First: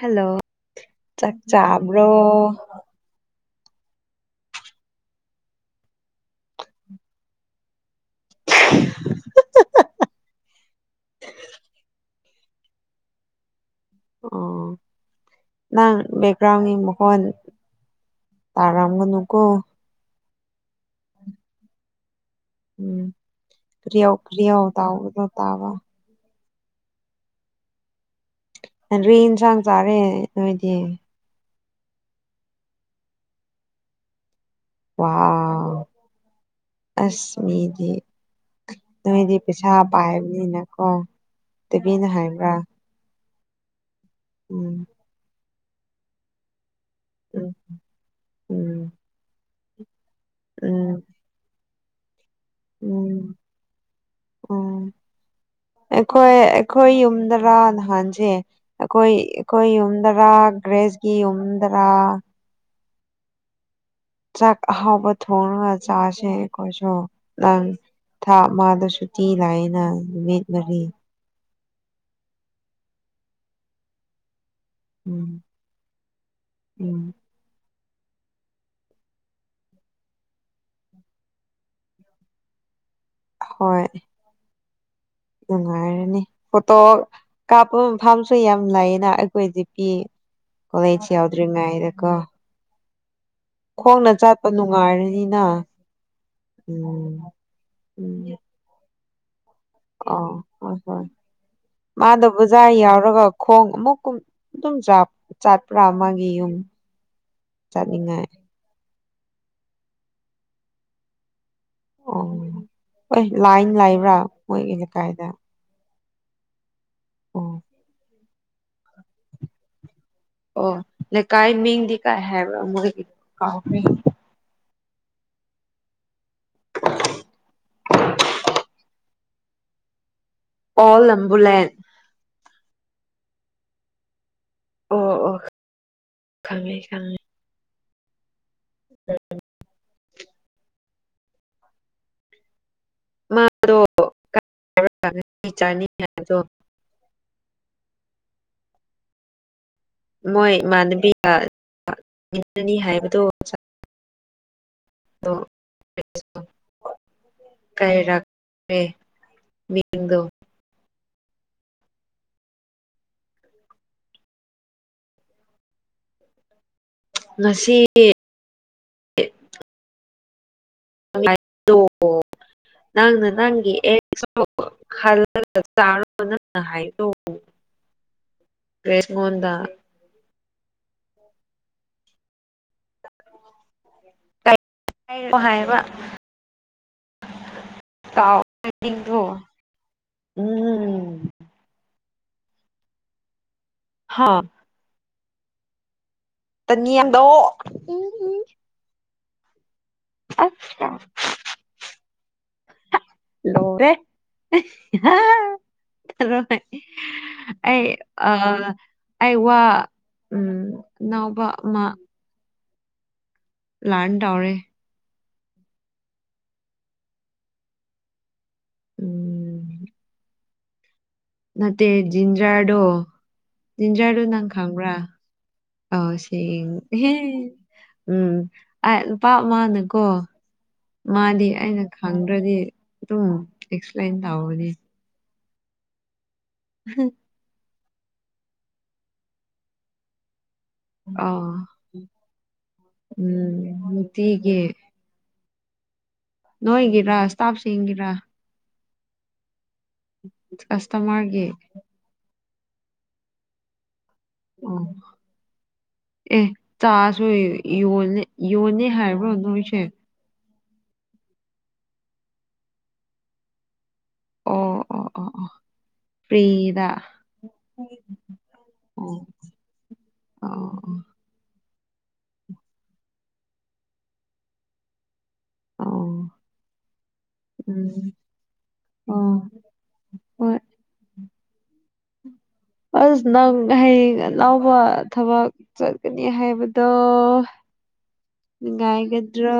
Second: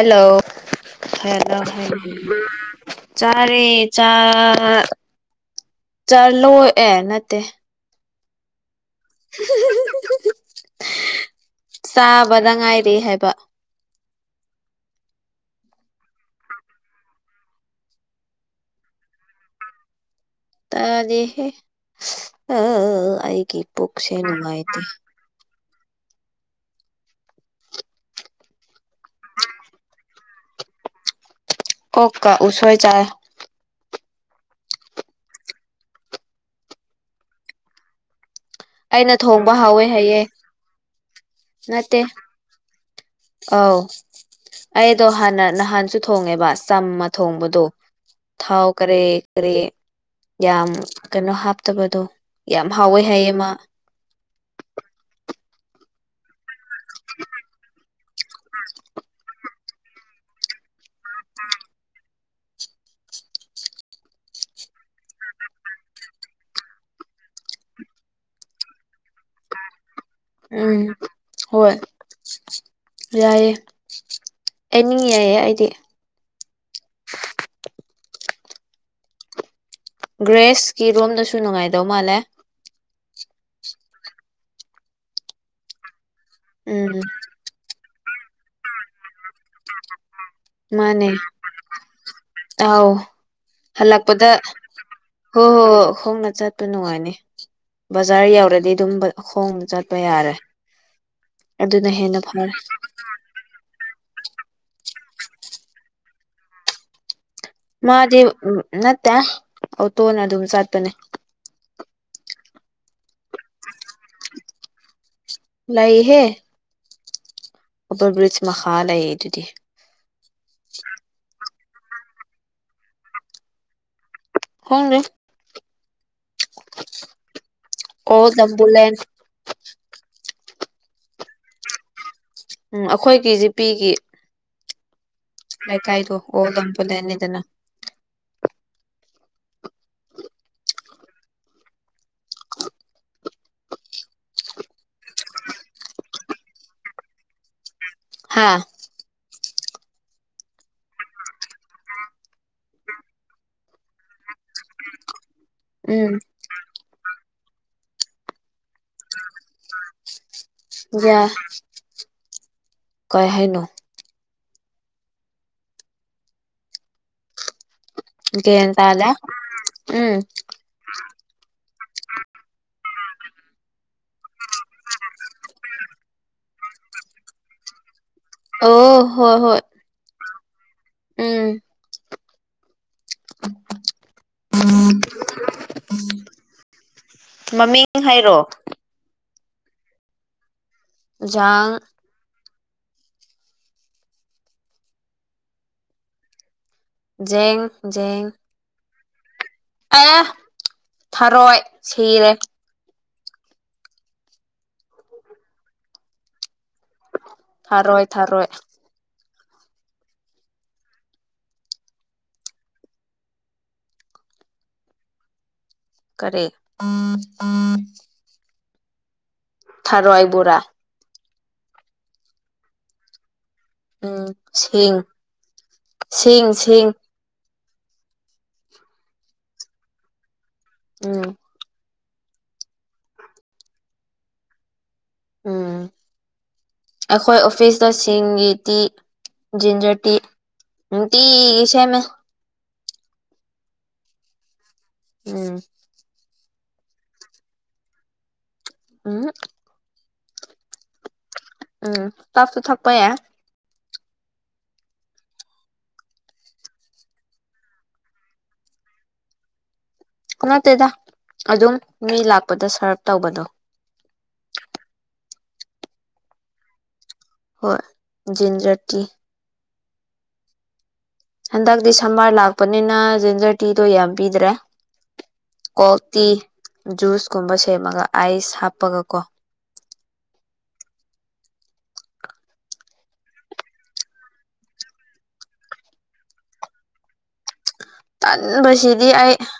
Hello ꯆꯥꯛ ꯆꯥꯕ꯭ꯔꯣ [inaudible] ꯆꯥꯛ ꯑꯔꯦ ꯆꯥ ꯆꯥꯂꯣ ꯑꯦ ꯅꯠꯇꯦ [inaudible] ꯍꯥꯍꯥ ꯆꯥꯕꯗ ꯉꯥꯏꯔꯦ ꯍꯥꯏꯕ ꯑꯣ ꯅꯪ ꯕꯦꯛꯒ꯭ꯔꯥꯎꯟꯒꯤ ꯃꯈꯣꯟ ꯇꯥꯔꯝꯒꯅꯨꯀꯣ ꯇꯥꯗꯦꯍꯦ ꯑ ꯎꯝ ꯑꯩꯒꯤ ꯄꯨꯛꯁꯦ ꯀ꯭ꯔꯤꯌꯧ ꯀ꯭ꯔꯤꯌꯧ ꯅꯨꯡꯉꯥꯏꯇꯦ ꯇꯥꯎꯕꯗꯣ ꯇꯥꯕ [unintelligible] ꯗ꯭ꯔꯤ ꯏꯟꯁꯥꯡ ꯆꯥꯔꯦ ꯅꯣꯏꯗꯤ ꯀꯣꯛ ꯀ ꯎꯁꯣꯏ ꯆꯥꯏ ꯋꯥꯎ ꯑꯁ ꯃꯤꯗꯤ ꯑꯩꯅ ꯅꯣꯏꯗꯤ ꯊꯣꯡꯕ ꯄꯩꯁꯥ ꯍꯥꯎꯋꯦ ꯍꯥꯏꯌꯦ ꯄꯥꯏꯕꯅꯤꯅꯀꯣ ꯅꯠꯇꯦ ꯇꯨꯕꯤꯅ ꯍꯥꯏꯕ꯭ꯔꯥ ꯑꯧ ꯎꯝ ꯑꯩꯗꯣ ꯍꯥꯟꯅ ꯅꯍꯥꯟꯁꯨ ꯊꯣꯡꯉꯦ ꯕꯥ ꯆꯝꯃ ꯎꯝ ꯊꯣꯡꯕꯗꯣ ꯊꯥꯎ ꯎꯝ ꯀꯔꯦ ꯀꯔꯦ ꯌꯥꯝ ꯎꯝ ꯀꯅꯣ ꯍꯥꯞꯇꯕꯗꯣ ꯌꯥꯝ ꯍꯥꯎꯋꯦ ꯍꯥꯏꯌꯦ ꯎꯝ ꯃꯥ ꯎꯝ ꯑꯩꯈꯣꯏ ꯑꯩꯈꯣꯏ ꯌꯨꯝꯗꯔꯥ ꯅꯍꯥꯟꯁꯦ ꯑꯩꯈꯣꯏ ꯑꯩꯈꯣꯏ ꯌꯨꯝꯗꯔꯥ ꯒ꯭ꯔꯦꯁꯒꯤ ꯌꯨꯝꯗꯔꯥ ꯆꯥꯛ ꯑꯍꯥꯎꯕ ꯊꯣꯡꯔꯒ ꯆꯥꯔꯁꯦ ꯑꯩꯈꯣꯏꯁꯨ ꯂꯥꯟ ꯊꯥ ꯑꯃꯥꯗ ꯁꯨꯇꯤ ꯂꯩꯅ ꯅꯨꯃꯤꯠ ꯃꯔꯤ ꯎꯝ ꯍꯣꯏ ꯌꯥꯏꯑꯦ ꯑꯩꯅꯤꯡ ꯌꯥꯏꯌꯦ ꯎꯝ ꯑꯩꯗꯤ ꯎꯝ ꯒ꯭ꯔꯦꯁꯀꯤ ꯔꯣꯝꯗꯁꯨ ꯅꯨꯡꯉꯥꯏꯗꯣꯏ ꯃꯥꯜꯂꯦ ꯍꯣꯏ ꯅꯨꯡꯉꯥꯏꯔꯅꯤ ꯐꯣꯇꯣ ꯎꯝ ꯀꯥꯞ ꯐꯝꯁꯨ ꯌꯥꯝ ꯂꯩꯥꯌꯦꯅ ꯑꯩꯈꯣꯏꯗꯤ ꯄꯤ ꯃꯥꯅꯦ ꯀꯣꯂꯦꯖ ꯌꯧꯗ꯭ꯔꯤꯉꯩꯗꯀꯣ ꯑꯥꯎ ꯍꯜꯂꯛꯄꯗ ꯅꯨꯡꯉꯥꯏꯔꯅꯤꯅ ꯍꯣ ꯍꯣ ꯍꯣꯡꯅ ꯆꯠꯄ ꯅꯨꯡꯉꯥꯏꯅꯤ ꯎꯝ ꯕꯖꯥꯔ ꯌꯧꯔꯗꯤ ꯑꯗꯨꯝ ꯕ ꯈꯣꯡꯅ ꯆꯠꯄ ꯑ ꯌꯥꯔꯦ ꯍꯣꯏ ꯍꯣꯏ ꯑꯗꯨꯅ ꯍꯦꯟꯅ ꯃꯥꯗ ꯐꯔꯦ ꯕꯖꯥꯔ ꯌꯥꯎꯔꯒ ꯈꯣꯡ ꯑꯃꯨꯛ ꯀꯨꯝ ꯑꯗꯨꯝ ꯆꯥꯛ ꯆꯥꯠꯄ꯭ꯔꯥ ꯃꯥꯒꯤ ꯌꯨꯝ ꯃꯥꯗꯤ ꯆꯠꯅꯤꯡꯉꯥꯏ ꯅꯠꯇꯦ ꯑꯣꯇꯣꯅ ꯑꯗꯨꯝ ꯆꯠꯄꯅꯦ ꯑꯣ ꯍꯣꯏ ꯂꯥꯏꯟ ꯂꯥꯏꯕ꯭ꯔꯥ ꯃꯣꯏꯒꯤ ꯂꯩꯀꯥꯏꯗ ꯇꯩꯍꯦ ꯑꯣ ꯑꯣꯕꯔꯕ꯭ꯔꯤꯖ ꯃꯈꯥ ꯂꯩꯌꯦ ꯑꯗꯨꯗꯤ ꯑꯣ ꯂꯩꯀꯥꯏ ꯃꯤꯡꯗꯤ ꯀꯥꯏ ꯍꯥꯏꯕ꯭ꯔ ꯃꯣꯏꯒꯤ ꯀꯥꯎꯈ꯭ꯔꯦ ꯑꯪꯗꯦ ꯑꯣꯜ ꯂꯝꯕꯨꯂꯦꯟ ꯑꯣꯜ ꯂꯝꯕꯨꯂꯦꯟ꯫ ꯎꯝ ꯑꯈꯣꯏꯒꯤ ꯖꯤꯄꯤꯒꯤ ꯑꯣ ꯑꯣ ꯂꯩꯀꯥꯏꯗꯣ ꯑꯣꯜ ꯈꯪꯉꯦ ꯂꯝꯕꯨꯂꯦꯟꯅꯤꯗꯅ ꯎꯝ ꯃꯥꯗꯣ ꯀꯥꯏ ꯆꯅꯤ ꯍꯥꯏꯕꯗꯣ ꯑ ꯃꯣꯏ ꯏꯃꯥꯟꯅꯕꯤꯒ ꯏꯟꯅꯅꯤ ꯍꯥꯏꯕꯗꯨ ꯎꯝ ꯀꯩꯔꯛ [unintelligible] ꯌꯥꯏ ꯀꯩ ꯍꯥꯏꯅꯣ? ꯉꯁꯤ ꯒ꯭ꯌꯥꯟ ꯇꯥꯗꯦ ꯎꯝ [unintelligible] ꯅꯪꯅ ꯅꯪꯒꯤ ꯑꯦꯛꯁ ꯈꯜꯂꯒ ꯆꯥꯔꯣ ꯅꯪꯅ ꯍꯥꯏꯗꯣ ꯑꯣ ꯍꯣꯏ ꯔꯦꯁꯃꯣꯟꯗ ꯍꯣꯏ ꯎꯝ [inaudible] ꯍꯥꯏꯔꯣ ꯍꯥꯏꯕ ꯃꯃꯤꯡ ꯍꯥꯏꯔꯣ ꯇꯥꯎ-ꯗꯤꯡꯗꯣ꯫ ꯎꯝ-ꯎꯝ ꯖꯥꯡ ꯍꯥꯥ ꯇꯅꯤꯌꯥꯗꯣ ꯖꯦꯡ ꯖꯦꯡ ꯑꯦ ꯊꯔꯣꯏ ꯁꯤꯔꯦ꯫ ꯂꯧꯔꯦ ꯊꯔꯣꯏ ꯑꯩ ꯊꯔꯣꯏ ꯑ ꯊꯔꯣꯏ ꯑꯩ ꯋꯥ ꯎꯝ ꯅꯥꯎꯕ ꯑꯃ ꯂꯥꯟ ꯇꯧꯔꯦ꯫ ꯀꯔꯤ ꯎꯝ ꯊꯔꯣꯏ ꯕꯣꯔꯥ꯫ ꯅꯠꯇꯦ ꯖꯤꯟꯖ꯭ꯔꯗꯣ ꯖꯤꯟꯖ꯭ꯔꯗꯨ ꯎꯝ ꯅꯪ ꯁꯤꯡ ꯈꯪꯕ꯭ꯔꯥ ꯑꯣ ꯁꯤ ꯁꯤꯡ ꯏꯪ꯫ ꯁꯤꯡ ꯎꯝ ꯑꯥꯏ ꯅꯨꯄꯥ ꯑꯃꯥꯅꯀꯣ ꯎꯝ ꯃꯥꯗꯤ ꯑꯩꯅ ꯈꯪꯗ꯭ꯔꯗꯤ ꯑꯗꯨꯝ ꯑꯦꯛꯁꯄ꯭ꯂꯦꯟ ꯇꯧꯕꯅꯤ꯫ ꯎꯝ ꯑꯩꯈꯣꯏ ꯑꯣꯐꯤꯁ ꯇꯁꯤꯡꯒꯤꯗꯤ ꯖꯤꯟꯖꯔ ꯇꯤ ꯑ ꯅꯨꯡꯇꯤꯒꯤ ꯁꯦꯝꯃꯦ꯫ ꯎꯝ ꯅꯨꯡꯇꯤꯒꯤ꯫ ꯎꯝ ꯅꯣꯏꯒꯤꯔꯥ ꯁ꯭ꯇꯥꯞꯁꯤꯡꯒꯤꯔꯥ? ꯎꯝꯍꯨꯡ ꯀꯁꯇꯃꯔꯒꯤ꯫ ꯁ꯭ꯇꯥꯞꯁꯨ ꯊꯛꯄ ꯌꯥꯏ꯫ ꯎꯝ ꯑꯦ ꯆꯥꯁꯨ ꯌꯣꯟꯅꯤ-ꯌꯣꯟꯅꯤ ꯍꯥꯏꯕ꯭ꯔꯣ ꯅꯣꯏꯁꯦ꯫ ꯅꯠꯇꯦꯗ ꯑꯗꯨꯝ ꯃꯤ ꯂꯥꯛꯄꯗ ꯁ꯭ꯔꯞ ꯇꯧꯕꯗꯣ꯫ ꯑꯣ ꯑꯣ ꯑꯣ ꯑꯣ ꯐ꯭ꯔꯤꯗ꯫ ꯍꯣꯏ ꯖꯤꯟꯖꯔ ꯇꯤ꯫ ꯑꯣ ꯑꯣ ꯍꯟꯗꯛꯇꯤ ꯁꯝꯃꯔ ꯂꯥꯛꯄꯅꯤꯅ ꯖꯟꯖꯔ ꯇꯤꯗꯣ ꯌꯥꯝ ꯄꯤꯗ꯭ꯔꯦ ꯀꯣꯜ ꯑꯣ ꯇꯤ ꯖꯨꯁꯀꯨꯝꯕ ꯁꯦꯝꯃꯒ ꯑꯥꯏꯁ ꯍꯥꯞꯄꯒ ꯀꯣ ꯍ [unintelligible] [inaudible] ꯑꯁ ꯅꯪ ꯍꯌꯦꯡ ꯑꯅꯥꯥꯎꯕ ꯊꯕꯛ ꯆꯠꯀꯅꯤ ꯍꯥꯏꯕꯗꯣ ꯇꯟꯕꯁꯤꯗꯤ ꯑꯩ ꯥꯏꯒꯗ꯭ꯔ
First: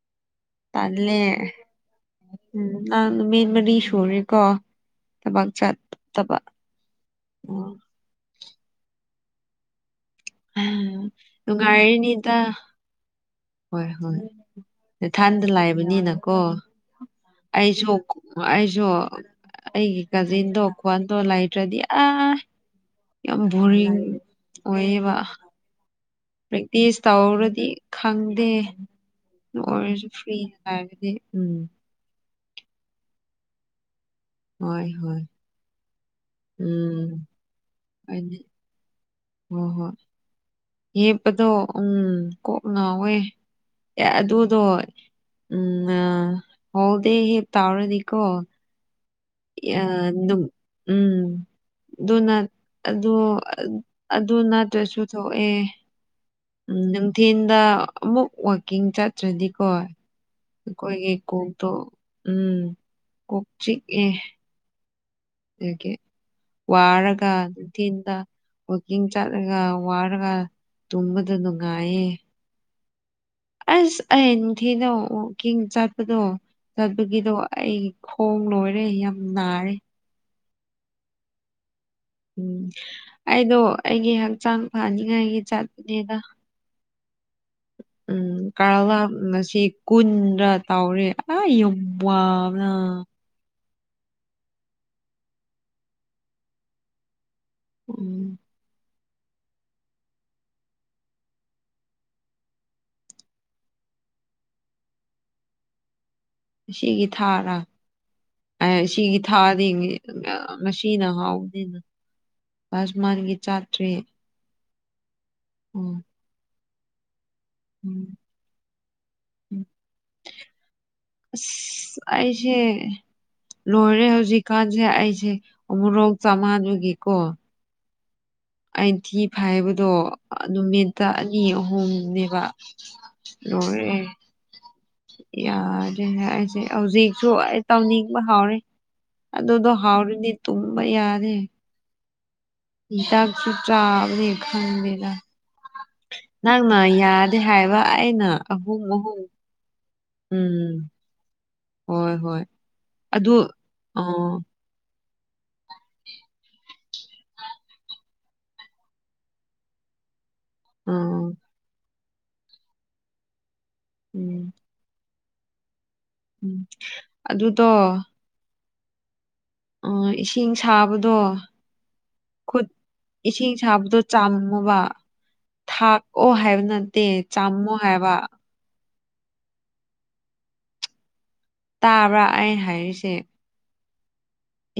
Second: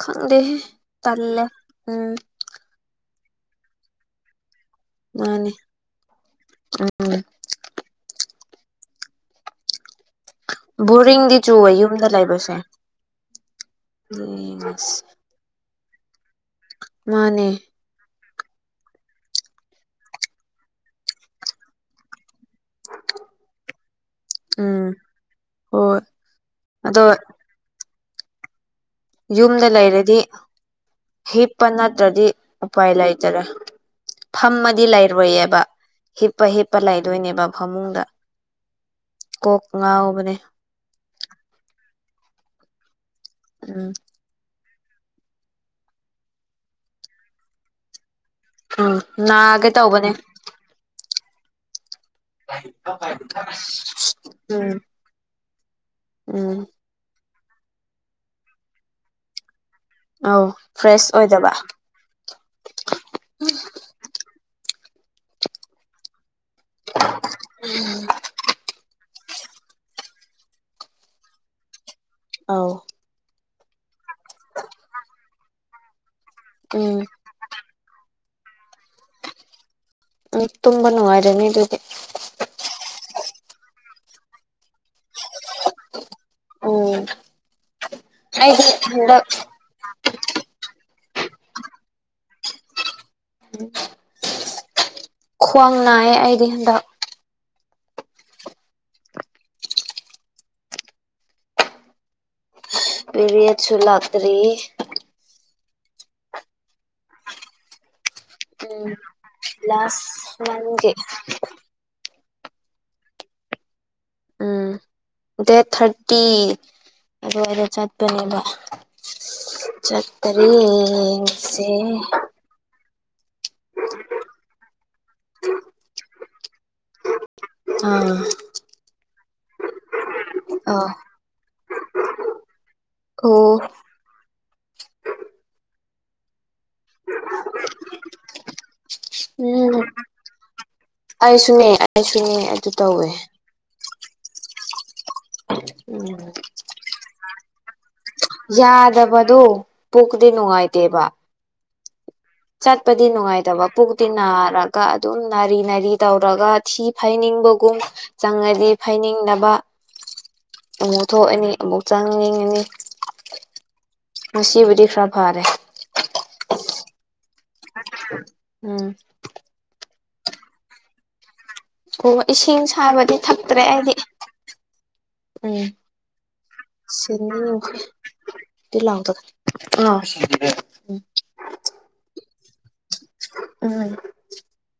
ꯈꯪꯗꯦꯍꯦ ꯇꯜꯂꯦ ꯎꯝ ꯅꯪ ꯃꯦꯟ ꯃꯗꯤ ꯁꯨꯔꯦꯀꯣ ꯊꯕꯥꯛ ꯃꯥꯅꯦ ꯆꯠꯇꯕ ꯎ ꯕꯣꯔꯤꯡꯗꯤ ꯆꯨꯋꯦ ꯌꯨꯝꯗ ꯅꯨꯡꯉꯥꯏꯔꯤꯅꯤꯗ ꯂꯩꯕꯁꯦ ꯍꯣꯏ ꯍꯣꯏ ꯌꯦꯡꯉꯁꯤ ꯅ ꯊꯥꯟꯗ ꯂꯥꯏꯕꯅꯤꯅꯀꯣ ꯃꯥꯅꯦ ꯑꯩꯁꯨ ꯑꯩꯁꯨ ꯑꯩꯒꯤ ꯀꯥꯖꯤꯟꯗꯣ ꯈꯣꯟꯗꯣ ꯂꯩꯇ꯭ꯔꯗꯤ ꯑ ꯌꯥꯝ ꯕꯣꯔꯤꯡ ꯎꯝ ꯑꯣꯏꯌꯦꯕ ꯍꯣꯏ ꯄ꯭ꯔꯦꯛꯇꯤꯁ ꯑꯗꯣ ꯇꯧꯔꯗꯤ ꯈꯪꯗꯦ ꯑꯗꯨ ꯌꯨꯝꯗ ꯑꯣꯏꯔꯁꯨ ꯂꯩꯔꯗꯤ ꯐ꯭ꯔꯤꯅ ꯂꯥꯏꯕꯗꯤ ꯎꯝ ꯍꯤꯞꯄ ꯅꯠꯇ꯭ꯔꯗꯤ ꯑꯄꯥꯥꯏꯂ ꯍꯥꯏꯇꯔ ꯐꯝꯃꯗꯤ ꯍꯣꯏ ꯍꯣꯏ ꯂꯩꯔꯣꯏꯌꯦꯕ ꯍꯤꯞꯄ ꯍꯤꯞꯄ ꯎꯝ ꯂꯩꯗꯣꯏꯅꯦꯕ ꯐꯃꯨꯡꯗ ꯍꯥꯏꯗꯤ ꯀꯣꯛ ꯍꯣꯏ ꯍꯣꯏ ꯉꯥꯎꯕꯅꯦ ꯌꯦꯦꯞꯄꯗꯣ ꯎꯝ ꯀꯣꯛ ꯉꯥꯎꯋꯦ ꯎꯝ ꯑ ꯑꯗꯨꯗꯣ ꯎꯝ ꯑ ꯍꯗ ꯍꯦ ꯇꯥꯔꯔꯗꯤꯀꯣ ꯎꯝ ꯅꯥꯒꯦ ꯑ ꯇꯧꯕꯅꯦ ꯑꯗꯨ ꯎꯝ ꯑꯗꯨ ꯑꯗꯨ ꯑꯗꯨ ꯎꯝ ꯅꯠꯇ꯭ꯔꯁꯨ ꯊꯣꯛꯑꯦ ꯎꯝ ꯅꯨꯡꯊꯤꯟꯗ ꯑꯃꯨꯛ ꯋꯥꯋꯥꯛꯀꯤꯡ ꯆꯠꯇ꯭ꯔꯗꯤꯀꯣ ꯑꯧ ꯐ꯭ꯔꯦꯁ ꯑꯩꯈꯣꯏꯒꯤ ꯑꯣꯏꯗꯕ ꯀꯣꯛꯗ ꯎꯝ ꯀꯣꯛ ꯆꯤ ꯑꯦ ꯦ ꯋꯥꯔꯒ ꯅꯨꯡꯊꯤꯟꯗ ꯋꯥꯀꯤꯡ ꯆꯠꯂꯒ ꯋꯥꯔꯒ ꯇꯨꯝꯕꯗ ꯅꯨꯡꯉꯥꯏꯌꯦ ꯑꯥꯎ ꯑꯁ ꯑꯩ ꯅꯤꯡꯊꯤꯗ ꯎꯀꯤꯡ ꯆꯠꯄꯗꯣ ꯎꯝ ꯆꯠꯄꯒꯤꯗꯣ ꯑꯩ ꯍꯣꯡ ꯂꯣꯏꯔꯦ ꯌꯥꯝ ꯅꯥꯔꯦ ꯇꯨꯝꯕ ꯅꯨꯡꯉꯥꯏꯔꯅꯤ ꯑꯗꯨꯗꯤ ꯎꯝ ꯑꯩꯗꯣ ꯑꯩꯒꯤ ꯍꯛꯆꯥꯡ ꯐꯅꯤꯉꯥꯏꯒꯤ ꯆꯠꯄꯅꯦꯗ ꯎꯝ ꯎꯝ ꯑꯩꯗꯤ ꯀꯥꯔꯂꯥ ꯍꯟꯗꯛ ꯉꯁꯤ ꯀꯨꯟꯗ ꯇꯥꯎꯔꯦ ꯑ ꯋꯥꯅꯥ ꯎꯝ [inaudible] ꯈ꯭ꯋꯥꯡ ꯅꯥꯌꯦ ꯑꯩꯗꯤ ꯍꯟꯗꯛ ꯎꯝ [inaudible] ꯄꯤꯕꯤ ꯑꯁꯨ ꯂꯇ꯭ꯔꯤ ꯑꯁꯤꯒꯤ ꯊꯥꯔ ꯎꯝ ꯁꯤꯒꯤ ꯊꯥꯗꯤ ꯂꯥꯁ ꯃꯟꯒꯤ ꯃꯁꯤꯅ ꯍꯥꯎꯅꯤꯅ ꯑꯖꯃꯥꯟꯒꯤ ꯆꯥꯇ꯭ꯔꯤ ꯎꯝ ꯗꯦꯠ ꯊꯥꯔꯇꯤ ꯑꯗꯨꯋꯥꯏꯗ ꯎꯝ ꯆꯠꯄꯅꯦꯕ ꯎꯝ ꯆꯀꯔꯤꯁ ꯑꯁ ꯑꯩꯁꯦ ꯂꯣꯏꯔꯦ ꯍꯧꯖꯤꯛꯀꯥꯟꯁꯦ ꯑꯩꯁꯦ ꯑꯃꯨꯔꯣꯛ ꯆꯥꯃꯥꯥꯟꯕꯒꯤꯀꯣ ꯑꯥ ꯍꯥꯏꯥꯏꯕꯗꯣ ꯑꯥ ꯅꯨꯃꯤꯠꯇ ꯑꯅꯤ ꯑꯍꯨꯝꯅꯦꯕ ꯑꯣ ꯂꯣꯏꯔꯦ ꯌꯥꯔꯦ ꯑꯩꯁꯦ ꯍꯧꯖꯤꯛꯁꯨ ꯑꯩ ꯇꯧꯅꯤꯡꯕ ꯍꯥꯎꯔꯦ ꯑꯗꯨꯗ ꯎꯝ ꯑꯗꯨꯣ ꯍꯥꯎꯔꯤꯗꯤ ꯇꯨꯝꯕ ꯌꯥꯔꯦ ꯑꯁꯤꯅꯤ ꯏ ꯗꯥꯛꯁꯨ ꯆꯞꯔꯦ ꯈꯥꯟꯕꯔꯥ ꯎꯝ ꯑꯩꯅ [inaudible] ꯑꯍꯨꯝ ꯑꯍꯨꯝ ꯌꯥꯗꯕꯗꯨꯣ ꯄꯨꯈꯗꯤ ꯎꯝ ꯅꯨꯡꯉꯥꯏꯇꯦꯕ ꯍꯣꯏ ꯍꯣꯏ ꯆꯠꯄꯗꯤ ꯑꯗꯨ ꯅꯅꯨꯡꯥꯏꯇꯕ ꯄꯨꯒ ꯑ ꯇ ꯅ ꯑꯔꯒ ꯑꯗꯨꯝ ꯅꯥꯔꯤ ꯅꯥꯔꯤ ꯇꯧꯔꯒ ꯊꯤ ꯐꯩꯅꯤꯡꯕꯒꯨꯝ ꯆꯪꯉꯗꯤ ꯐꯩꯅꯤꯡꯗꯅꯕ [unintelligible] ꯑꯃꯨꯛ ꯎꯝ ꯊꯣꯛꯑꯅꯤ ꯑꯃꯨꯛ ꯆꯪ ꯌꯦꯡꯉꯅꯤ ꯉꯁꯤꯕꯨꯗꯤ ꯈꯔ ꯐꯔꯦ ꯎꯝ ꯑꯗꯨꯇꯣ ꯎꯝ ꯑꯣ ꯏꯁꯤꯡ ꯁꯥꯕꯗꯣ ꯑꯣ ꯏꯁꯤꯡ ꯈꯨꯠ ꯁꯥꯕꯗꯤ ꯏꯁꯤꯡ ꯊꯛꯇ꯭ꯔꯦ ꯑꯩꯗꯤ ꯁꯥꯕꯗꯣ ꯆꯥꯝꯃꯣꯕ ꯎꯝ ꯊꯥꯛꯑꯣ ꯍꯥꯏꯕ ꯅꯠꯇꯦ ꯁꯤ ꯆꯥꯝꯃꯣ ꯍꯥꯏꯕ ꯂꯥꯎꯗ ꯑ ꯇꯥꯕ꯭ꯔꯥ ꯑꯩꯅ ꯍꯥꯏꯔꯤꯁꯦ ꯎꯝ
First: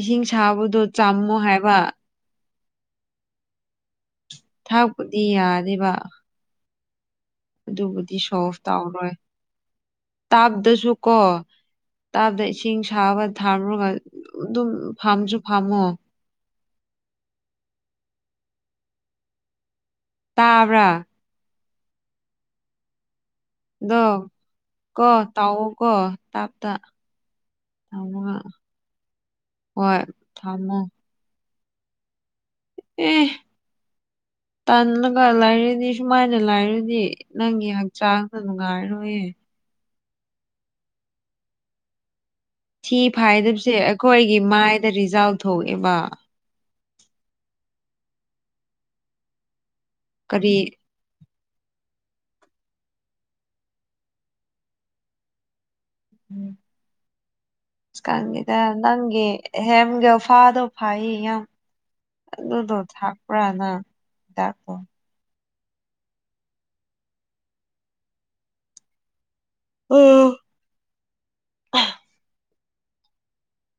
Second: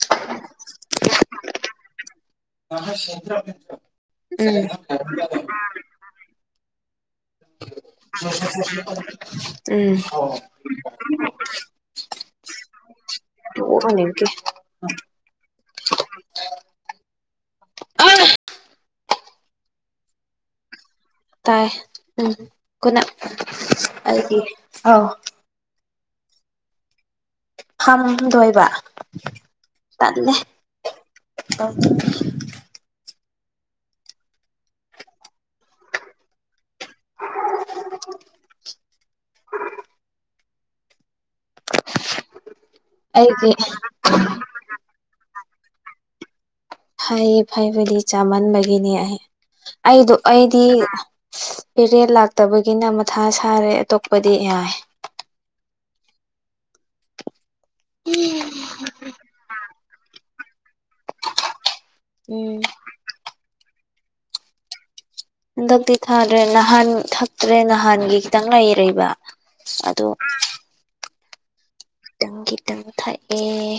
ꯏꯁꯤꯡ ꯁꯥꯕꯗꯣ ꯆꯥꯝꯃꯣ ꯍꯥꯏꯕ ꯊꯥꯛꯄꯨꯗꯤ ꯌꯥꯅꯦꯕ ꯎꯝ ꯑꯗꯨꯕꯨꯗꯤ ꯁꯣꯜꯐ ꯇꯧꯔꯣꯏ ꯎꯝ ꯇꯥꯞꯗꯁꯨ ꯀꯣ ꯇꯥꯕꯗ ꯏꯁꯤꯡ ꯁꯥꯕ ꯊꯥꯝꯔꯨꯔꯒ ꯇꯣꯛꯑꯅꯤꯒꯤ ꯑꯗꯨꯝ ꯐꯝꯁꯨ ꯐꯝꯃꯣ ꯑ ꯇꯥꯕ꯭ꯔꯥ ꯇꯥꯏ ꯎꯝ ꯈꯨꯅꯥ ꯗꯣ ꯀꯣ ꯇꯎ ꯀꯣ ꯇꯥꯞ ꯇꯥ ꯐꯝꯗꯣꯏꯕ ꯍꯣꯏ ꯇꯥꯅꯦ ꯊꯝꯃꯣ ꯑꯣ ꯑꯦ ꯇꯟꯅ ꯀꯂꯥꯏꯔꯅꯤ ꯁꯨꯃꯥꯏꯅ ꯂꯥꯏꯔ ꯗꯤ ꯅꯪꯒꯤ ꯍꯛꯆꯥꯡꯁꯨ ꯅꯨꯡꯉꯥꯏꯔꯣꯏꯌꯦ ꯁꯤ ꯑꯩꯒꯤ ꯐꯥꯏꯗꯕꯁꯦ ꯑꯩꯈꯣꯏꯒꯤ ꯃꯥꯏꯗ ꯔꯤꯖꯥꯜ ꯊꯣꯛꯑꯦꯕ ꯍꯥꯏꯥꯏꯌꯦ ꯐꯥꯏ ꯆꯥꯃꯟꯕꯒꯤꯅꯦ ꯑꯩ ꯑꯩꯗꯣ ꯀꯔꯤ ꯑꯩꯗꯤ ꯄꯦꯔꯦ ꯂꯥꯛꯇꯕꯒꯤꯅ ꯃꯊꯥ ꯁꯥꯔꯦ ꯑꯇꯣꯞꯄꯗꯤ ꯌꯥꯏ ꯎ ꯀꯪꯗ ꯅꯪꯒꯤ ꯍꯦꯝꯒ ꯐꯥꯗ ꯐꯩꯌꯦ ꯌꯥꯝ ꯎꯝ ꯑꯗꯨꯗꯣ ꯊꯥꯛꯄ꯭ꯔꯥꯅ ꯍꯤꯗꯥꯛꯄꯣ ꯍꯟꯗꯛꯇꯤ ꯊꯥꯗ꯭ꯔꯦ ꯅꯍꯥꯟ ꯊꯛꯇ꯭ꯔꯦ ꯅꯍꯥꯟꯒꯤ ꯈꯤꯇꯪ ꯂꯩꯔꯕ ꯑꯗꯣ ꯍ ꯇꯪꯒꯤ ꯇꯪ ꯊꯥꯏ ꯑꯦ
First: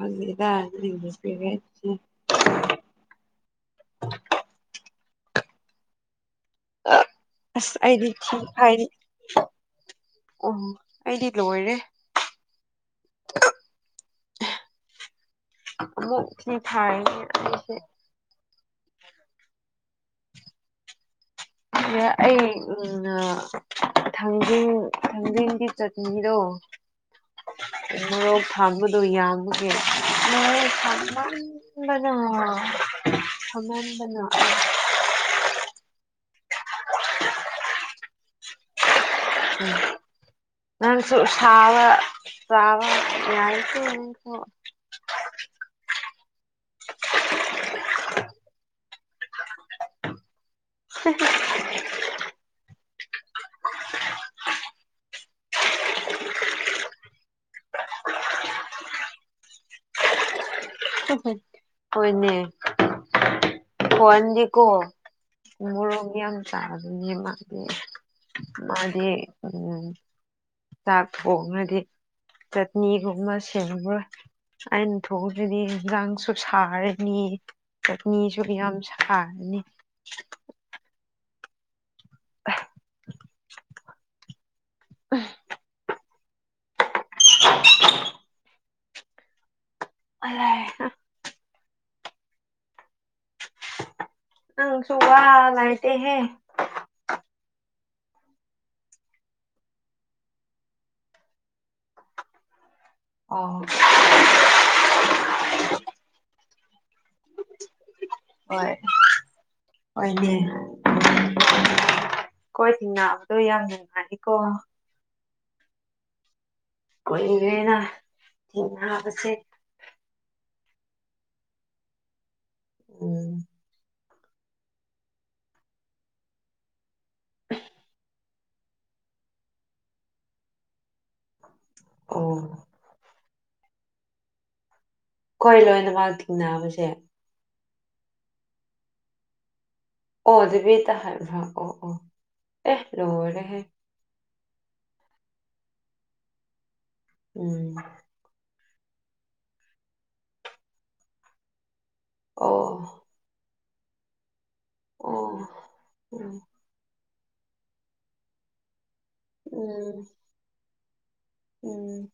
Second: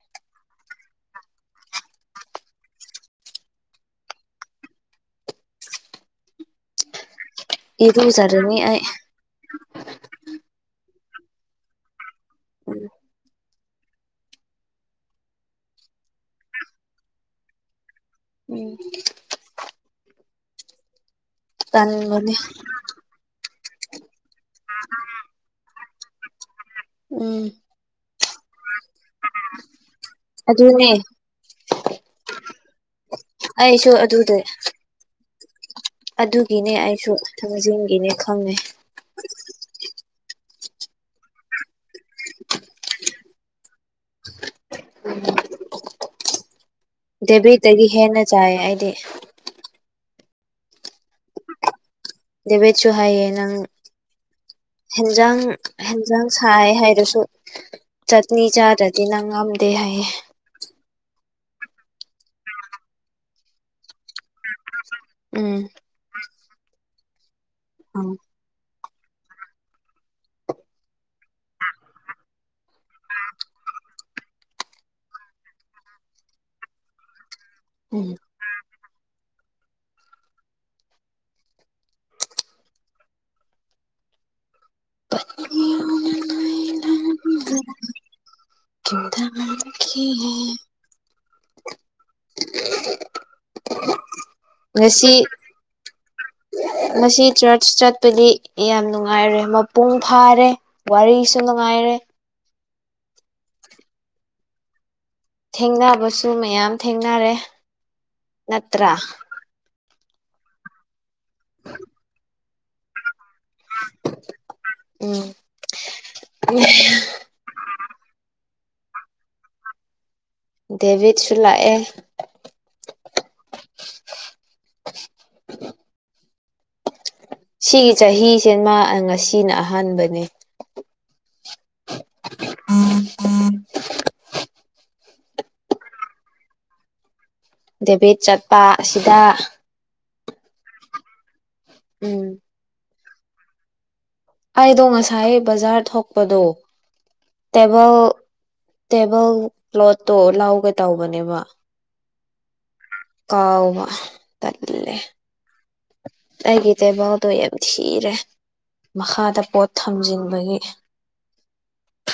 ꯑꯣ ꯗ [unintelligible] ꯑꯁ ꯑꯩꯗꯤ ꯊ ꯏꯔꯨꯖꯔꯅꯤ ꯑꯩ ꯍꯥꯏꯅꯤ ꯑꯣ ꯑꯩꯗꯤ ꯂꯣꯏꯔꯦ ꯎꯝ ꯃꯨꯛ ꯊꯥꯏꯁꯦ ꯎꯝ ꯇꯟꯕꯅꯦ ꯑꯩ ꯊꯥꯡꯖꯤꯡ ꯊꯥꯡꯖꯤꯡꯗꯤ ꯆ ꯃꯤꯗꯣ ꯎꯝ ꯃꯣꯔꯣꯛ ꯊꯝꯕꯗꯨꯣ ꯌꯥꯝꯕꯒꯦ ꯑꯗꯨꯅꯦ ꯑ ꯁꯃꯝꯅ ꯑꯩꯁꯨ ꯐꯃꯦꯟꯕꯅ ꯑꯗꯨꯗ ꯑꯗꯨꯒꯤꯅꯦ ꯑꯩꯁꯨ ꯊꯥꯡꯖꯤꯡꯒꯤꯅꯦ ꯈꯪꯉꯦ ꯎꯝ ꯅꯁꯨ ꯁꯕ ꯁꯕ ꯌꯥꯁꯨ ꯎꯝ [inaudible] ꯗꯦꯕꯤꯠꯇꯒꯤ ꯍꯦꯟꯅ ꯆꯥꯏ ꯑꯩꯗꯤ [inaudible] ꯗꯕꯦ ꯆꯨ ꯍꯥꯏ ꯅꯪ ꯍ [unintelligible] ꯍꯦꯟꯖꯥꯡ ꯍꯦꯟꯖꯥꯡ ꯁꯥꯏ ꯍꯥꯏꯗꯨꯁꯨ ꯆꯠꯅꯤ ꯆꯥꯗ꯭ꯔꯗꯤꯅ ꯉꯝꯗꯦ ꯍꯥꯏꯌꯦ ꯍꯣꯏꯅꯦ ꯐꯣꯟ ꯌꯦꯀꯣ ꯎꯝ ꯃꯣꯔ ꯌꯥꯝꯝ ꯆꯥ ꯑꯗꯨ ꯃꯥ ꯑ ꯃꯥꯗꯤ ꯎꯝ ꯆꯥꯛ ꯊꯣꯡꯉꯗꯤ ꯆꯠꯅꯤꯒꯨꯝꯕ ꯁꯦꯝꯕ꯭ꯔꯥ ꯑꯩꯅ ꯊꯣꯛꯑꯁꯤꯗꯤ ꯁꯨ ꯁꯔꯅꯤꯠꯅꯤꯁꯨꯕꯤ ꯌꯥꯝꯝ ꯁ ꯅꯤ [unintelligible] ꯑꯂꯑ [inaudible] ꯅꯪꯁꯨ ꯉꯁꯤ ꯋꯥ ꯂꯩꯇꯦꯍꯦ ꯉꯁꯤ ꯆꯔꯆ ꯆꯠ ꯄꯗꯤ ꯌꯥꯝ ꯅꯨꯡꯉꯥꯏꯔꯦ ꯃꯄꯨꯡ ꯐꯥꯔꯦ ꯋꯥꯔꯤꯁꯨ ꯅꯨꯡꯉꯥꯏꯔꯦ ꯑ [inaudible] ꯊꯦꯡꯅꯕꯁꯨ ꯃꯌꯥꯝ ꯊꯦꯡꯅꯔꯦ ꯅꯠꯇ꯭ꯔꯥ ꯑꯣꯏꯅꯦ [inaudible] ꯍꯣꯏ ꯇꯤꯅꯥꯕꯗꯣ ꯌꯥꯝ ꯅꯨꯡꯉꯅꯤꯀꯣ ꯎ [inaudible] ꯀꯨꯏꯔꯦꯅ ꯊꯅꯕꯁꯦ ꯗꯦꯚꯤꯠꯁꯨꯂꯥꯛ ꯑꯦ ꯎꯝ [inaudible] ꯁꯤꯒꯤ ꯆꯍꯤꯁꯦꯃ ꯉꯁꯤꯅ ꯑꯍꯥꯟꯕꯅꯤ ꯑꯣ ꯎꯝ ꯈꯣꯏ ꯂꯣꯏꯅ ꯃꯥ ꯊꯤꯡꯅꯕꯁꯦ ꯗꯦꯕꯤꯠ ꯆꯠꯄ ꯑꯁꯤꯗ ꯑꯣ ꯑꯗꯨꯕꯤ ꯇ ꯍꯥꯏ ꯎꯝ ꯔꯣꯔꯦ ꯑꯩꯗꯣ ꯉꯁꯥꯏ ꯕꯖꯥꯔ ꯊꯣꯛꯄꯗꯣ ꯎꯝ ꯇꯦꯕꯜ ꯇꯦꯕꯜ ꯀ꯭ꯂꯣꯠꯇꯣ ꯂꯥꯎꯒꯦ ꯇꯧꯕꯅꯦꯕ ꯑꯣ ꯍꯥꯎ ꯇꯦ ꯑꯣ ꯎꯝ ꯑꯩꯒꯤꯆ ꯑꯠꯇꯣ ꯌꯥꯝ ꯊꯤꯔꯦ ꯃꯈꯥꯗ ꯄꯣꯠ ꯎꯝ ꯊꯝꯖꯤꯟꯕꯒꯤ ꯎꯝ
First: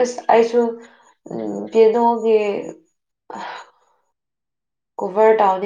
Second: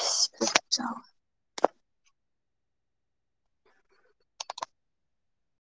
ꯑꯁ ꯑꯁꯨ ꯎꯝ ꯀꯩꯅꯣꯒꯤ ꯀꯣꯕꯔ ꯇꯥꯎꯟ